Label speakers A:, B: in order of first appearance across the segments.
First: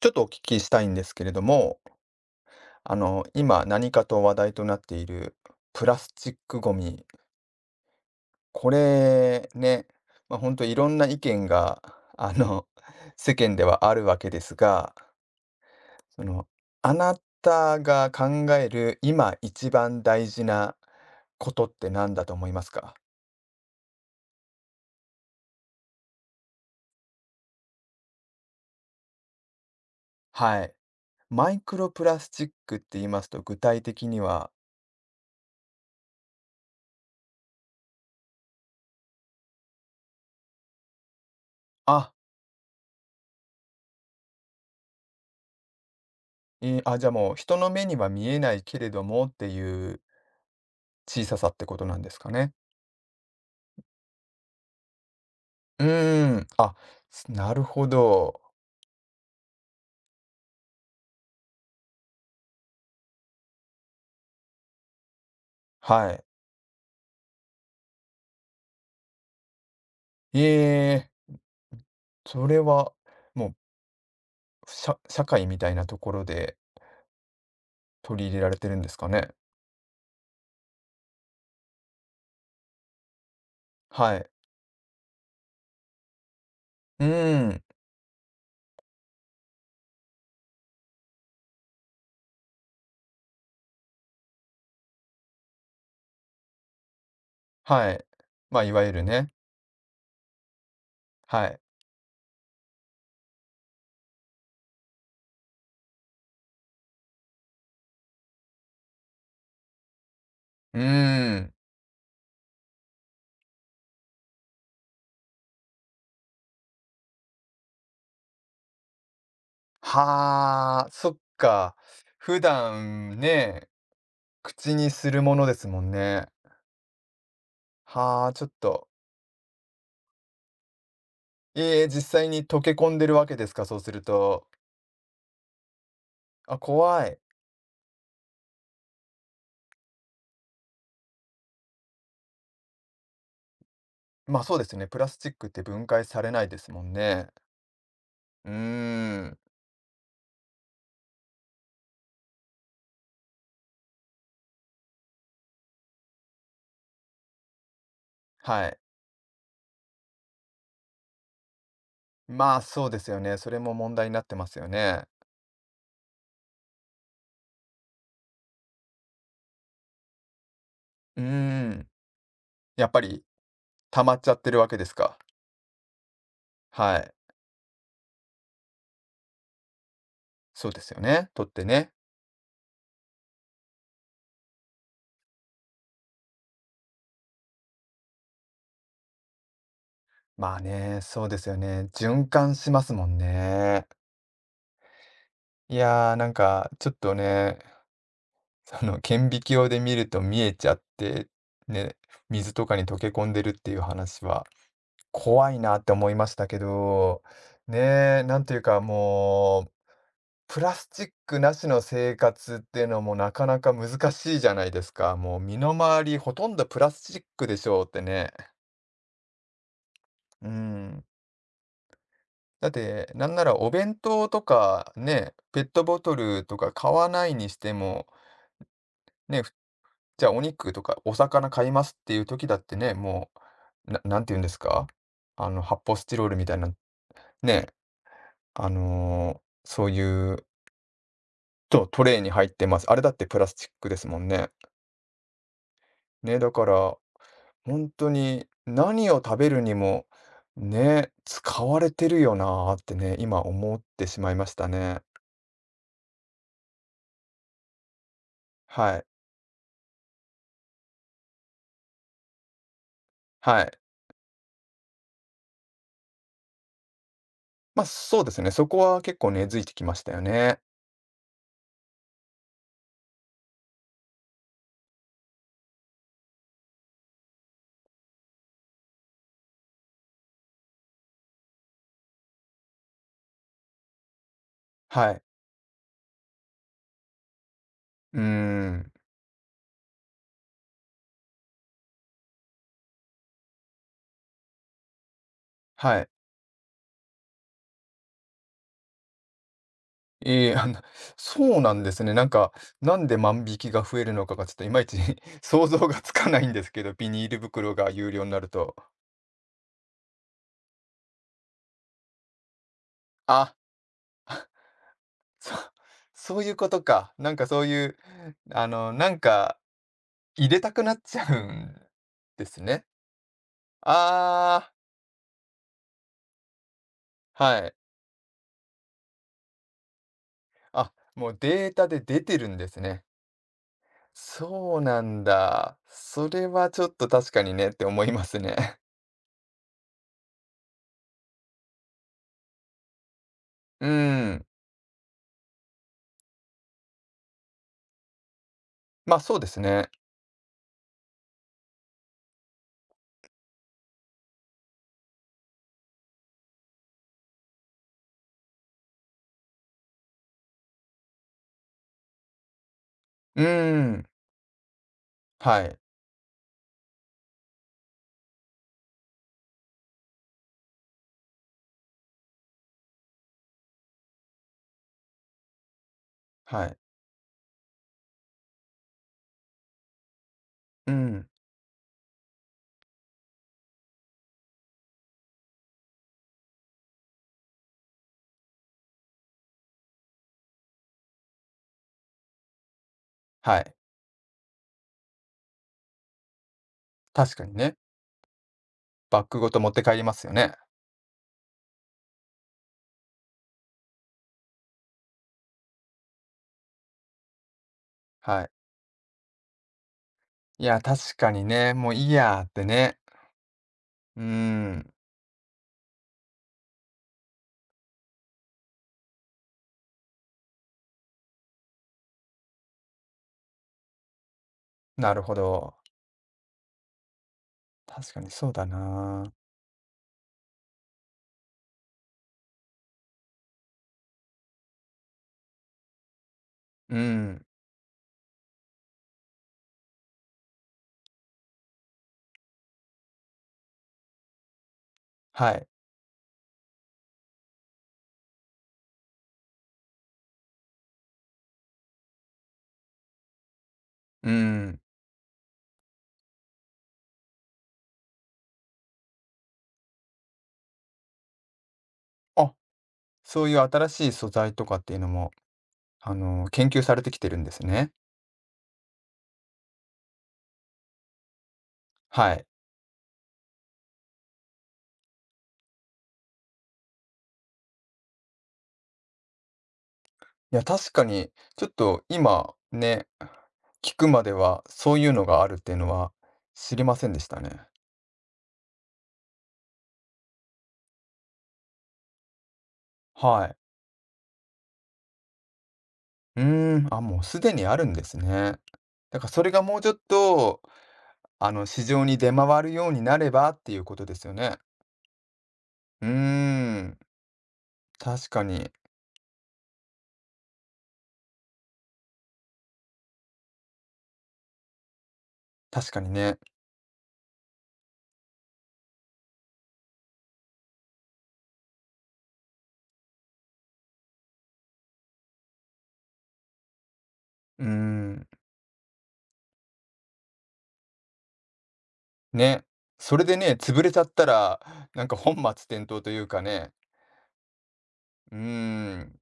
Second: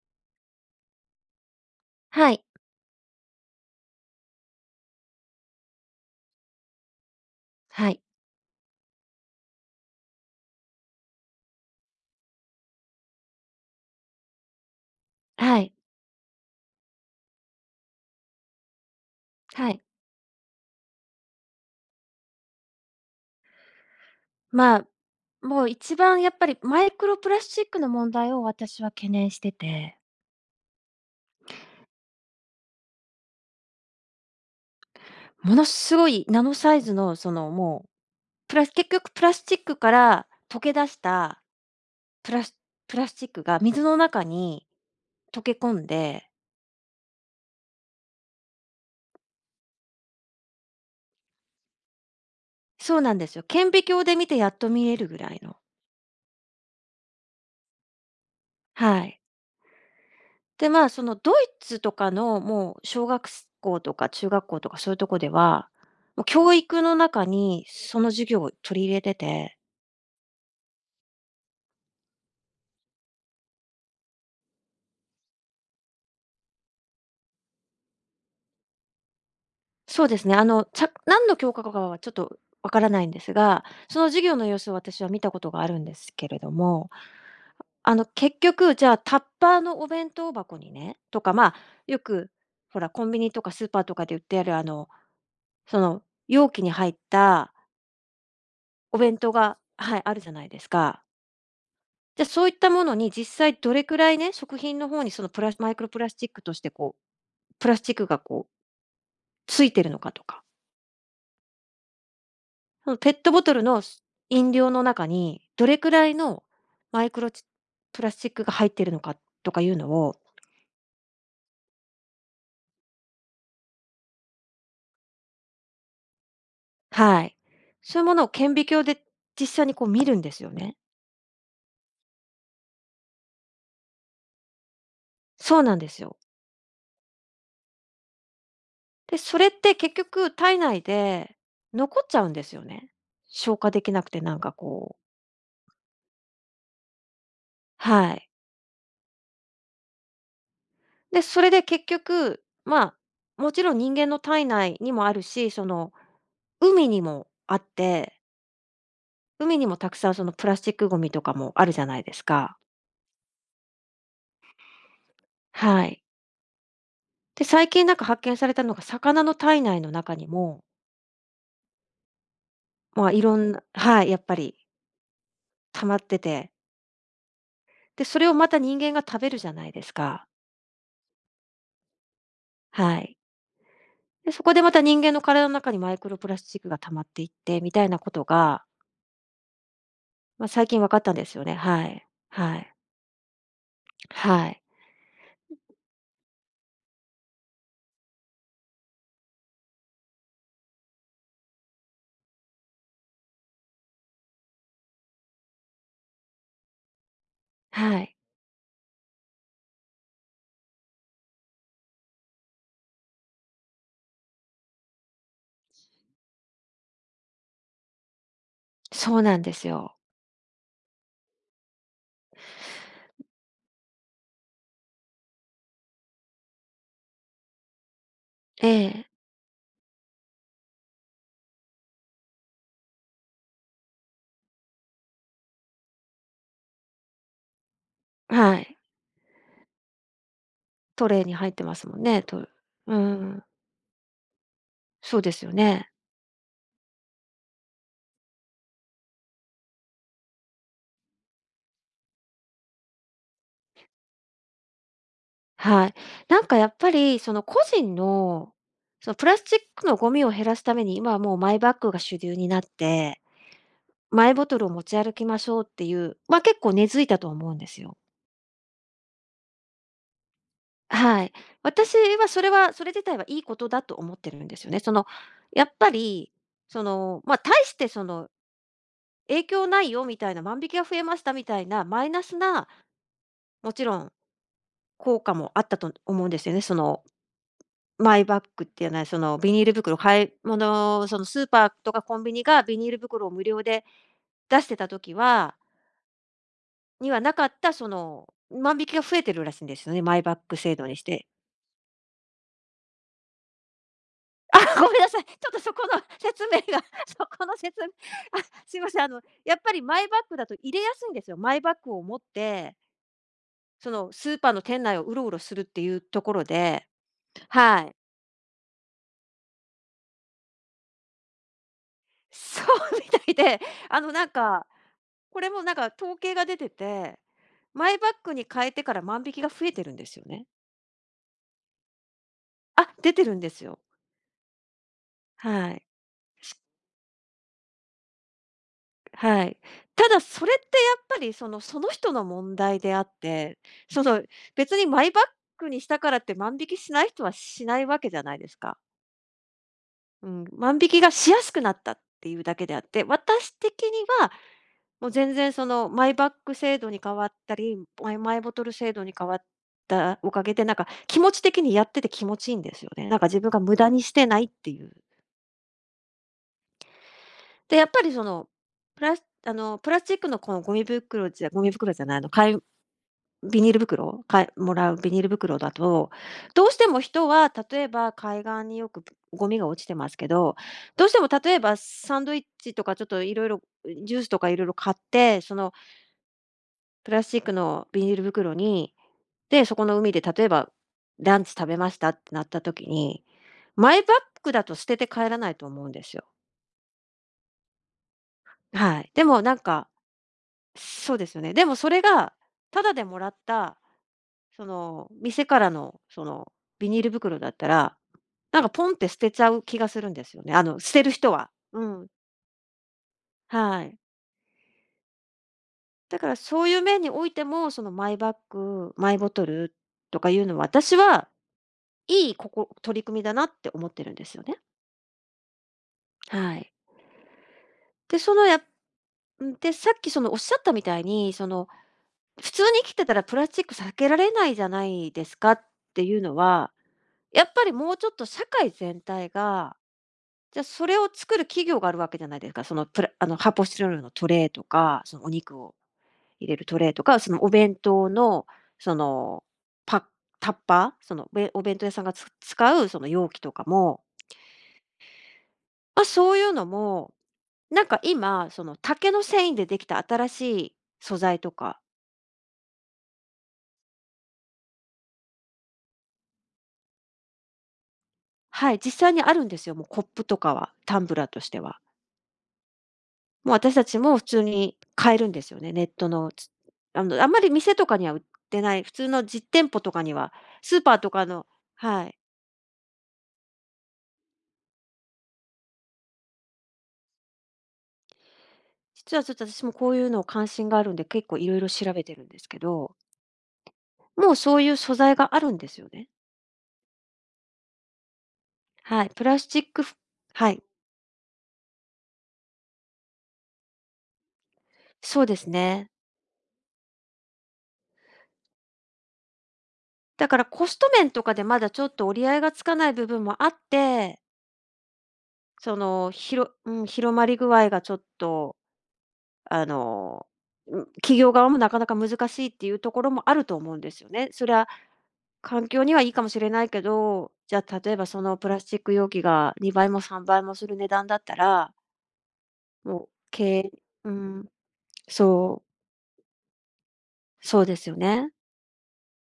A: ちょっとお聞きしたいんですけれども、
B: はい、
A: 今何かと話題となっているプラスチックごみ、
B: はい、
A: これね、本当いろんな意見が、あの、世間ではあるわけですが、
B: はい、
A: その、あなたが考える今
B: は
A: 一
B: い。
A: 番大事なことって何だと思いますか？
B: まあ、もう一番やっぱりマイクロプラスチックの問題を私は懸念してて、
A: はい。マイクロプラスチックって言いますと具体的には、
B: ものすごいナノサイズのそのもう、プラス結局プラスチックから溶け出した
A: あ、
B: プラスプラスチックが水の中に溶け込んで、
A: じゃあもう人の目には見えないけれどもっていう小ささってことなんですかね。
B: そうなんですよ。顕微鏡で見てやっと見えるぐらいの、
A: うーん、あ、すなるほど。
B: はい。で、まあ、そのドイツとかのもう小学校とか中学校とかそういうとこでは、
A: は
B: もう
A: い。
B: 教育の中にその授業を取り入れてて、
A: ええ、それは、もう、社社会みたいなところで取り入れられてるんですかね？
B: そうですね、あの、何の教科かはちょっとわからないんですが、その
A: は
B: 授
A: い。
B: 業の様子を私は見たことがあるんですけれども、
A: うーん、
B: あの、結局、じゃあタッパーのお弁当箱にね、とか、まあ、よく、ほら、コンビニとかスーパーとかで売ってある、あの、その容器に入った
A: はい。いわゆ
B: お
A: る
B: 弁当
A: ね、
B: が、はい、あるじゃないですか。
A: はい。
B: じゃ、そういったものに実際どれくらいね、食品の方にそのプラスマイクロプラスチックとしてこう、プラスチックがこうついてるのかとか、
A: うーん、
B: そのペットボトルの飲料の中にどれくらいのマイクロプラスチックが入ってるのかとかいうのを。
A: はあ、そっか。普段ね、口にするものですもんね。
B: はい。そういうものを
A: はあ、ちょっ
B: 顕微鏡
A: と、
B: で実際にこう見るんですよね。
A: ええ、実際に溶け込んでるわけですか、そうすると。
B: そうなんですよ。
A: あ、怖い。
B: で、それって結局体内で残っちゃうんですよね。消化できなくてなん
A: あ、
B: か
A: そうですね、
B: こう。
A: プラスチックって分解されないですもんね。
B: はい。
A: うーん、
B: で、それで結局、まあ、もちろん人間の体内にもあるし、その、海にもあって、
A: はい。
B: 海にもたくさんそのプラスチックゴミとかもあるじゃないですか。
A: そうですよね。それも問題になってますよね。
B: はい。で、最近なんか発見されたのが、魚の体内の中にも、
A: うーん、やっぱ
B: まあ、い
A: り
B: ろんな、
A: 溜
B: はい、
A: ま
B: や
A: っ
B: っ
A: ちゃ
B: ぱ
A: って
B: り
A: るわけですか。
B: 溜まってて、
A: はい、
B: で、それをまた人間が食べるじゃないですか。
A: そうですよね、取ってね。
B: はい。で、そこでまた人間の体の中にマイクロプラスチックが溜まっていってみたいなことが、まあ、最近分かったんで
A: そう
B: す
A: で
B: よ
A: す
B: ね。
A: よ
B: は
A: ね。
B: い。
A: 循環
B: は
A: し
B: い。
A: ますもんね。
B: はい。
A: いやー、なんかちょっとね、その顕微鏡で見ると見えちゃって、ね、水とかに溶け込んでるっていう話は怖いなって思いましたけど、
B: はい。
A: ね、えなんていうかもう、プラスチックなしの生活っていうのもなかなか難しいじゃないですか。もう身の回りほとんどプラスチックでしょうってね。
B: そうなんですよ。
A: うん。だって、なんならお弁当とかね、ペットボトルとか買わないにしても、
B: ええ、
A: ね、じゃあお肉とかお魚買いますっていう時だってね、もう、な、なんて言うんですか発泡スチロールみたいな、ね、
B: は
A: あ
B: い。
A: のーそういう
B: トレイに入ってます
A: と、
B: もん
A: トレ
B: ね、
A: イに
B: と、
A: 入ってます。あ
B: う
A: れだってプ
B: ん、
A: ラスチックですもんね。
B: そうですよね。
A: ね、だから、本当に何を食べるにも、ね、使われてるよなってね、今思ってしまいましたね。
B: はい。なんかやっぱりその個人の、
A: はい。
B: そのプラスチックのゴミを減らすために、今はもうマイバッグが主流になって、
A: はい。
B: マイボトルを持ち歩きましょうっていう、ま、結構根付いたと思うんです
A: あ、
B: よ。
A: そうですね、そこは結構根付いてきましたよね。
B: はい。私はそれは、それ自体はいいことだと思ってるんですよね。その、やっぱり、その、ま、大してその影響ないよみたいな、万引きが増えましたみたいなマイナスなもちろん
A: は
B: 効
A: い。
B: 果もあったと思うんですよね。そのマ
A: うー
B: イバッグっていう
A: ん。
B: のは、そのビニール袋、買い物、そのスーパーとかコンビニがビニール袋を無料で出してた時は
A: はい。
B: にはなかった、その万引きが増えてるらしいんですよね、マイバッ
A: ええ、
B: グ制度にして。
A: そうなんですね。なんか、なんで万引きが増えるのかがちょっとい
B: あ、
A: まい
B: ごめ
A: ち
B: んなさい。ち ょっと
A: 想
B: そ
A: 像
B: こ
A: が
B: の
A: つ かな
B: 説
A: いん
B: 明
A: です
B: が、
A: けど、ビ
B: そ
A: ニール
B: この
A: 袋
B: 説明、
A: が有料にな
B: あ、
A: る
B: す
A: と。
B: いません。あの、やっぱりマイバッグだと入れやすいんですよ。マイバッグを持って、
A: あ。
B: そのスーパーの店内をうろうろす
A: そ
B: るっていうとこ
A: そう
B: ろ
A: いうこと
B: で、
A: か。なんかそう
B: は
A: い
B: い。
A: う、あの、なんか入れたくなっちゃうんで
B: そ
A: す
B: う
A: ね。
B: みたいで、あのなんか、
A: ああ、
B: これもなんか統計が出てて、
A: はい。
B: マイバッグに変えてから万引きが増えてるんですよね。
A: あ、もうデータで出てるんです
B: あ、
A: ね。
B: 出てるんですよ。
A: そうなん
B: は
A: だ。
B: い。
A: それはちょっと確かにねって思いますね。
B: はい。ただそれってやっぱりその、その人の問題であって、
A: う
B: その
A: ん。
B: 別にマイバッグにしたからって万引きしない人はしないわけじゃないですか。
A: まあそうですね。
B: うん、万引きがしやすくなったっていうだけであって、私的にはもう全然そのマイバッグ制度に変わったり、マイボトル制度に変わったおかげで、なんか気持ち的にやってて気持ちいいんですよね。なんか自
A: う
B: 分が無駄に
A: ん。
B: してないっていう。
A: はい。
B: で、やっぱりその、プラスあの、プラスチックのこのゴミ袋じゃない、あの、ビニール袋、もらうビニール袋だと、ど
A: は
B: うし
A: い。
B: ても人は例えば海岸によくゴミが落ちてますけど、
A: う
B: どうして
A: ん。
B: も例えばサンドイッチとかちょっといろいろジュースとかいろいろ買って、そのプラスチックのビニール袋に、で、そこの海で例えばランチ食べましたってなった時に、
A: はい。
B: マイバッグだと捨てて帰らないと思うんですよ。
A: 確かにね。
B: はい。
A: バ
B: で
A: ッグ
B: も
A: ご
B: なん
A: と持って
B: か、
A: 帰りますよね。
B: そうですよね。でもそれが、タダでもらった、その、店からの、その、ビニール袋だったら、
A: はい。
B: なんかポンって捨てちゃう気がするんですよね。あ
A: い
B: の、
A: や、
B: 捨てる
A: 確か
B: 人
A: に
B: は。
A: ね。
B: う
A: もうい
B: ん。
A: いやってね。
B: はい。
A: うん。
B: だからそういう面においても、そのマイバッグ、マイボトルとかいうのは、私はいい取り組みだなって思ってるんですよね。
A: なるほど。
B: はい。
A: 確
B: で、
A: かに
B: その
A: そう
B: や
A: だな。
B: ん、で、さっきそのおっしゃったみたいに、その普通に生きてたらプラスチック避けられないじゃないですかっていうのは、
A: う
B: や
A: ん。
B: っぱりもうちょっと社会全体が、じゃ、それを作る企業があるわけじゃないですか。そのプラあの発泡スチロールのトレイとか、そのお
A: は
B: 肉
A: い。
B: を入れるトレイとか、そのお弁当のそのパッタッパー、そのお弁当屋さんが使うその容器とかも、
A: うん。
B: ま、そういうのもなんか今、その竹の繊維でできた新しい素材とか、
A: あ、そういう新しい素材とかっていうのも、研究されてきてるんですね。
B: はい、実際にあるんですよ。もうコップとかは、タンブラーとしては。
A: はい。
B: もう私たちも普通に買えるんですよね。ネットの、あの、あんまり店とかには売ってない、普通の実店舗とかには、
A: いや、
B: スー
A: 確
B: パー
A: か
B: とか
A: に、
B: の、
A: ちょっと
B: はい。
A: 今ね、聞くまではそういうのがあるっていうのは知りませんでしたね。
B: 実はちょっと私もこういうの関心があるんで、結構いろいろ調べてるんですけど、
A: はい。
B: もうそういう素材があるんですよね。
A: うーん、あ、もうすでにあるんですね。
B: はい、
A: だ
B: プ
A: から
B: ラ
A: そ
B: ス
A: れ
B: チ
A: が
B: ッ
A: もう
B: ク
A: ち
B: ふ
A: ょっ
B: はい、
A: と、市場に出回るようになればっていうことですよね。
B: そうですね。
A: うーん、確かに、
B: だからコスト面とかでまだちょっと折り合いがつかない部分もあって、そ
A: 確か
B: の、
A: にね。
B: うん、広まり具合がちょっと、あの、うん、企業側もなかなか難しいっていうところもあると思うんですよね。それは環境にはいいかもしれないけど、じゃ
A: うー
B: あ例えばそ
A: ん。
B: のプラスチック容器が2倍も3倍もする値段だったら、
A: ね、
B: もう
A: それでね、
B: け
A: 潰れちゃっ
B: う
A: た
B: ん、
A: ら、なんか本末
B: そう、
A: 転倒というかね、
B: そうですよね。
A: うーん、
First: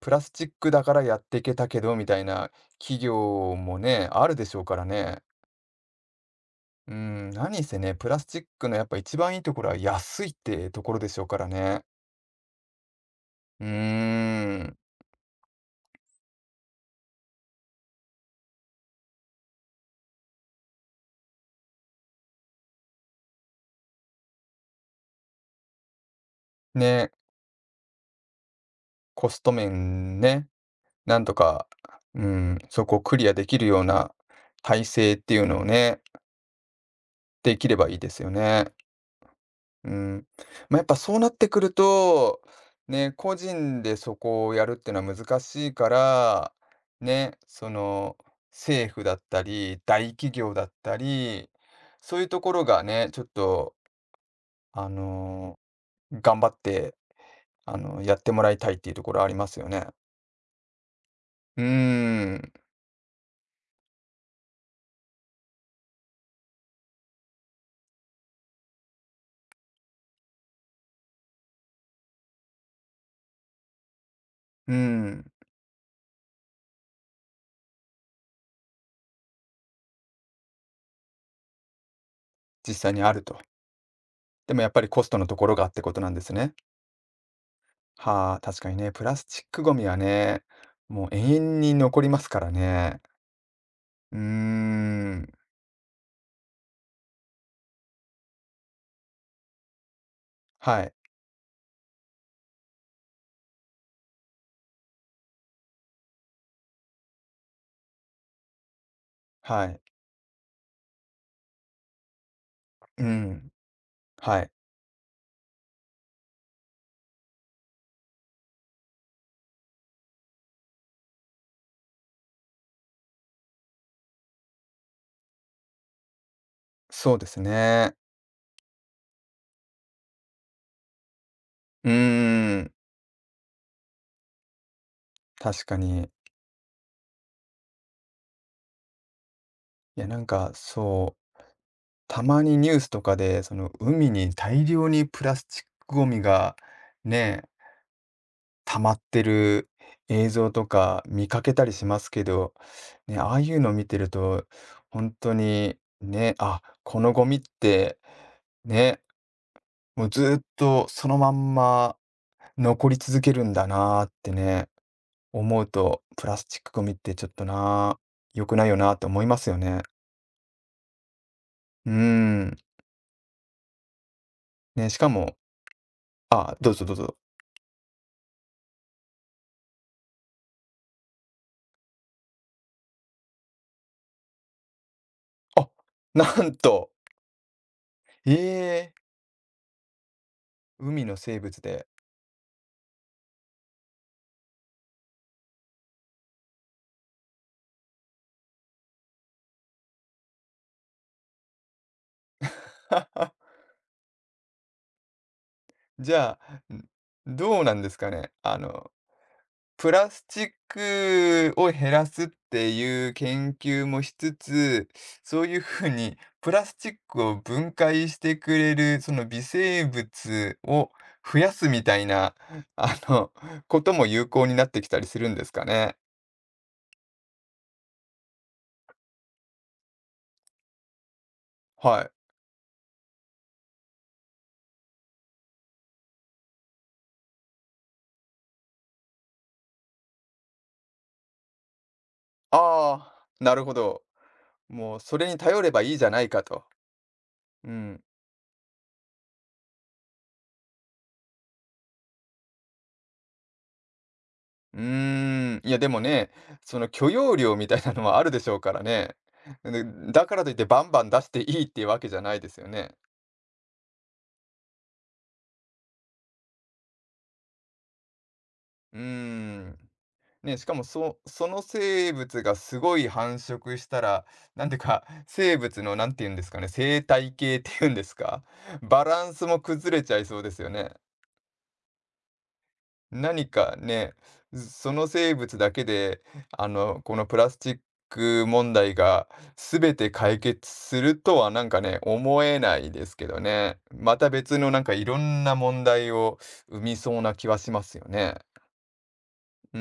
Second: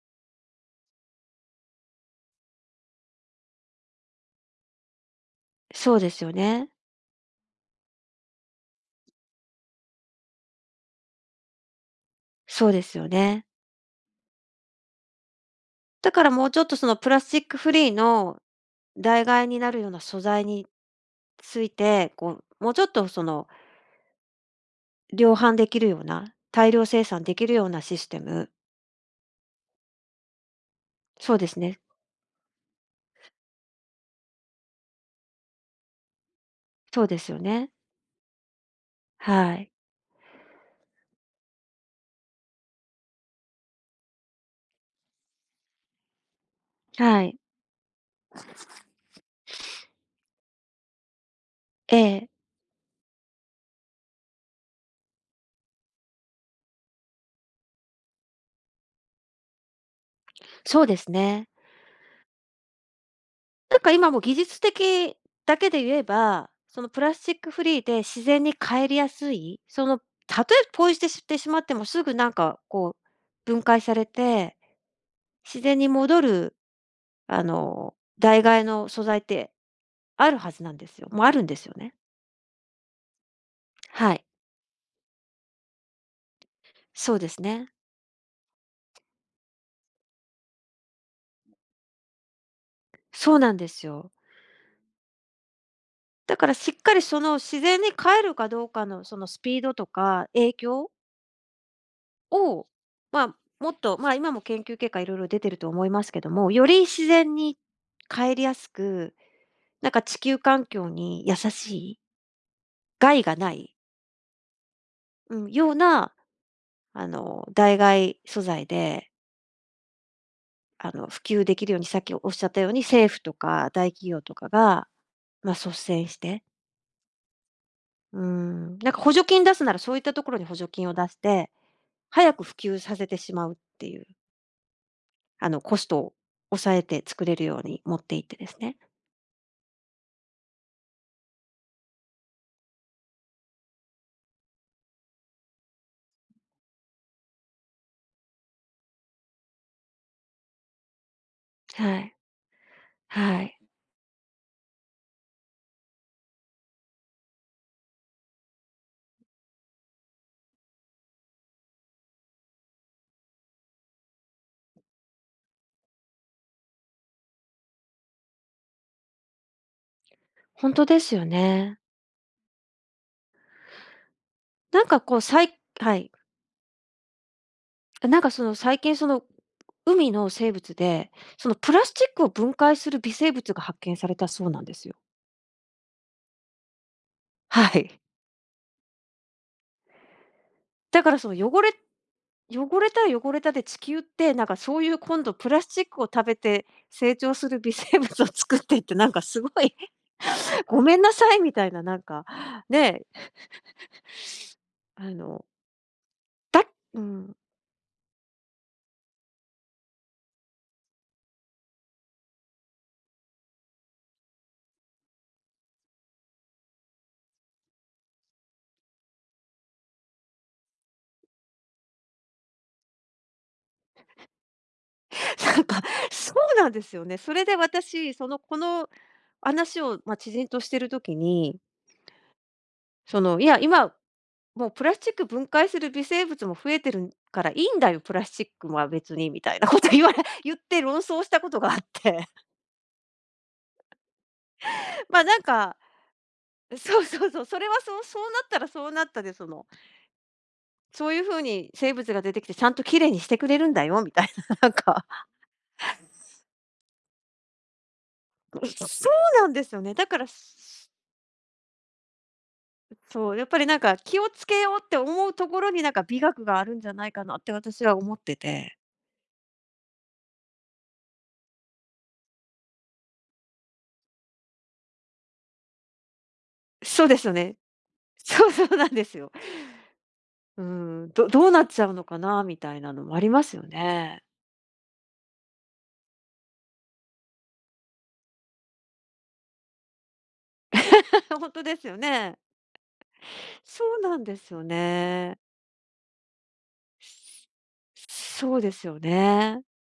A: プラスチックだからやってけたけどみたいな企業もね、あるでしょうからね。
B: そうですよね。
A: うーん、何せね、プラスチックのやっぱ一番いいところは安いってところでしょうからね。
B: そうですよね。
A: うーん、
B: だからもうちょっとそのプラスチックフリーの代替えになるような素材について、こう、もうちょっとその量販できるような、大量生
A: ね、
B: 産できるようなシステム。
A: コスト面ね、なんと
B: そうです
A: か、
B: ね。
A: うん、そこをクリアできるような体制っていうのをね、
B: そうですよ
A: でき
B: ね。
A: ればいいですよね。
B: はい。
A: うん。やっぱそうなってくると、ね、個人でそこをやるっていうのは難しいから、
B: は
A: ね、
B: い。
A: 政府だったり、大企業だったり、
B: え
A: そういうと
B: え。
A: ころがね、ちょっと、あの、頑張って、やってもらいたいっていうところありますよね。
B: そうですね。
A: うーん、
B: なんか今も技術的だけで言えば、そのプラスチックフリーで自然に帰りやすい、その、たとえポイ捨てしてしまってもすぐなんかこう分解されて、
A: うん、
B: 自然に戻るあの、代替えの素材ってあるはずなんですよ。もうあるんですよね。
A: 実際にあると。
B: はい、
A: でもやっぱりコストのところがってことなんですね。
B: そうですね。
A: はあ、確かにね、プラスチックゴミはね、もう永遠に残りますからね。
B: そうなんですよ。
A: うーん、
B: だからしっかりその自然に帰るかどうかのそのスピードとか影
A: は
B: 響
A: い、
B: を、まあ、もっと、まあ、今も研究結果いろいろ出てると思いますけども、より自然に帰りやすく、
A: はい、
B: なんか地球環境に優しい、
A: う
B: 害が
A: ん、
B: ない、
A: はい、
B: うん、ような、あの、代替素材で、あの、普及できるように、さっきおっしゃったように、政府とか大企業とかが、まあ、率先して、
A: そうですね。
B: うん、なんか補助金出すなら、そういったところに補助金を出して、
A: うー
B: 早く普
A: ん、
B: 及させてしまうっていう、あの、
A: 確
B: コ
A: か
B: スト
A: に。
B: を抑えて作れるように持っていってですね。
A: いや、なんか、そう、たまにニュースとかで、海に大量にプラスチックゴミが、ね、溜まってる映像とか見かけたりしま
B: は
A: す
B: い。
A: けど、ね、ああ
B: は
A: い
B: い。
A: うの見てると、本当に、ね、あ、このゴミって、ねもうずっとそのまんま残り続けるんだなーってね、思うと、プラスチックゴミってちょっとなー、良くないよなーって思いますよね。
B: 本当ですよね。
A: うーん。
B: なん
A: ね、し
B: か
A: か
B: こう、
A: も、
B: さいはい。
A: あ、どうぞどうぞ。
B: なんかその、最近その、海の生物で、そのプラスチックを分解する微生物が発見されたそうなんですよ。
A: あ、なんと、
B: はい。
A: ええー、
B: だ
A: 海
B: か
A: の
B: らその
A: 生物で。
B: 汚れたら汚れたで、地球って、なんかそういう今度プラスチックを食べて成長する微生物を作ってって、なんかすごい ごめんなさいみたいな、なんか、ねえ、あの、
A: じゃ
B: だ
A: あ、ん
B: うん、
A: どうなんですかね。プラスチックを減らすっていう研究もしつつ、そういうふうにプラスチックを分解してくれる、その微生物を増やすみたいな、あの、ことも有効になってきたりするんで す
B: な
A: か
B: んか、
A: ね。
B: そうなんですよね。それで私、その、この話を、まあ、知人としてる時に、
A: はい。
B: その、いや、今、もうプラスチック分解する微生物も増えてるからいいんだよ、プラスチックは別にみたいなこと言われ言って論争したことがあって、
A: あなるほど。もう そ
B: ま、あ、
A: れ
B: な
A: に
B: ん
A: 頼れ
B: か
A: ばいいじゃないかと。
B: そうそうそう、それ
A: う
B: はそ
A: ん。
B: う、そうなったらそうなったで、その、そういう風に生物が出てきてちゃんときれいにしてくれるんだよみたいな、なん
A: うー
B: か、
A: ん、いやでもね、その許容量みたいなのはあるでしょうから
B: そ
A: ね。
B: うなんですよ
A: で、
B: ね。だから、
A: だからといってバンバン出していいっていうわけじゃないですよね。
B: そう、やっぱりなんか気をつけようって思うところになんか美学があるんじゃないかなって私は思ってて。
A: うーん。ね、しかもその生物がすごい繁殖したら、なんていうか、生物のなんて言うんですかね、生
B: そうですよ
A: 態
B: ね。
A: 系っていうんです か、
B: そうそうなんで
A: バ
B: す
A: ラ
B: よ。
A: ンスも崩れちゃいそうで
B: う
A: すよね。
B: ん、どうなっちゃうのかなみたいなのもありま
A: 何
B: すよ
A: かね、
B: ね。
A: その生物だけで、このプラスチック問題が全て解決すると
B: ほん
A: は
B: と
A: なん
B: で
A: か
B: すよ
A: ね、
B: ね。
A: 思えないですけどね。
B: そうな
A: ま
B: ん
A: た
B: です
A: 別
B: よ
A: のなんかいろ
B: ね。
A: んな問題を生みそうな気はしますよね。
B: そうですよね。
A: うー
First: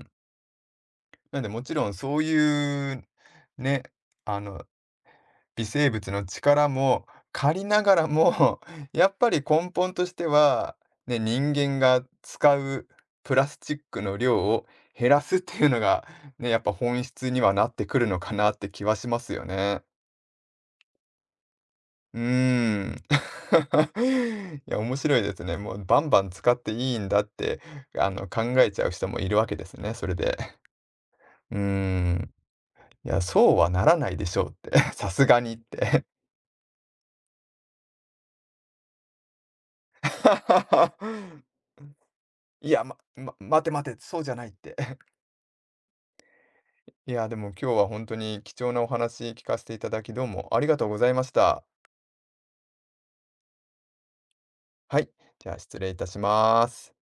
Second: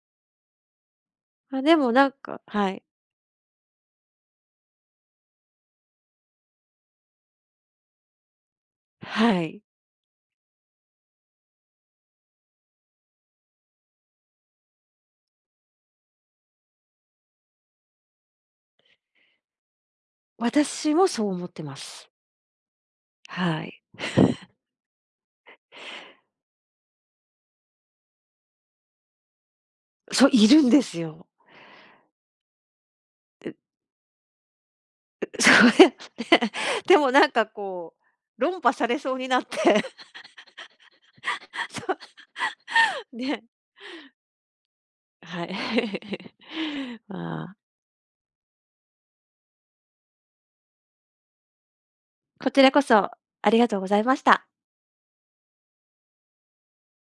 A: ん。なんで
B: あ、
A: もち
B: で
A: ろ
B: も
A: ん
B: なん
A: そう
B: かはい。
A: いうね、あの微生物の力も借りながらも、やっぱ
B: は
A: り
B: い。
A: 根本としては、ね、人間が使うプラスチックの量を減らすっていうのが、ね、やっぱ本質にはなってくるのかなって気はしますよね。
B: 私もそう思ってます。
A: うーん。
B: はい。
A: いや、面白いですね。もうバンバン使っていいんだって、考えちゃう人もいるわけですね、それ
B: そう、
A: で。
B: いるんですよ。
A: うーん。いや、そうはならないでしょうって、さす
B: え
A: が
B: そ
A: にっ
B: うやっ
A: て。
B: て、でもなんかこう、論破されそうになって、そ
A: いや、ま
B: う、
A: ま
B: ね、
A: 待て待て、そうじゃないって。
B: はい。
A: いや、で
B: ま
A: も
B: あ、
A: 今日は本当に貴重なお話聞かせていただき、どうもありがとうございました。
B: こちらこそありがとうございました。
A: はい、じゃあ失礼いたします。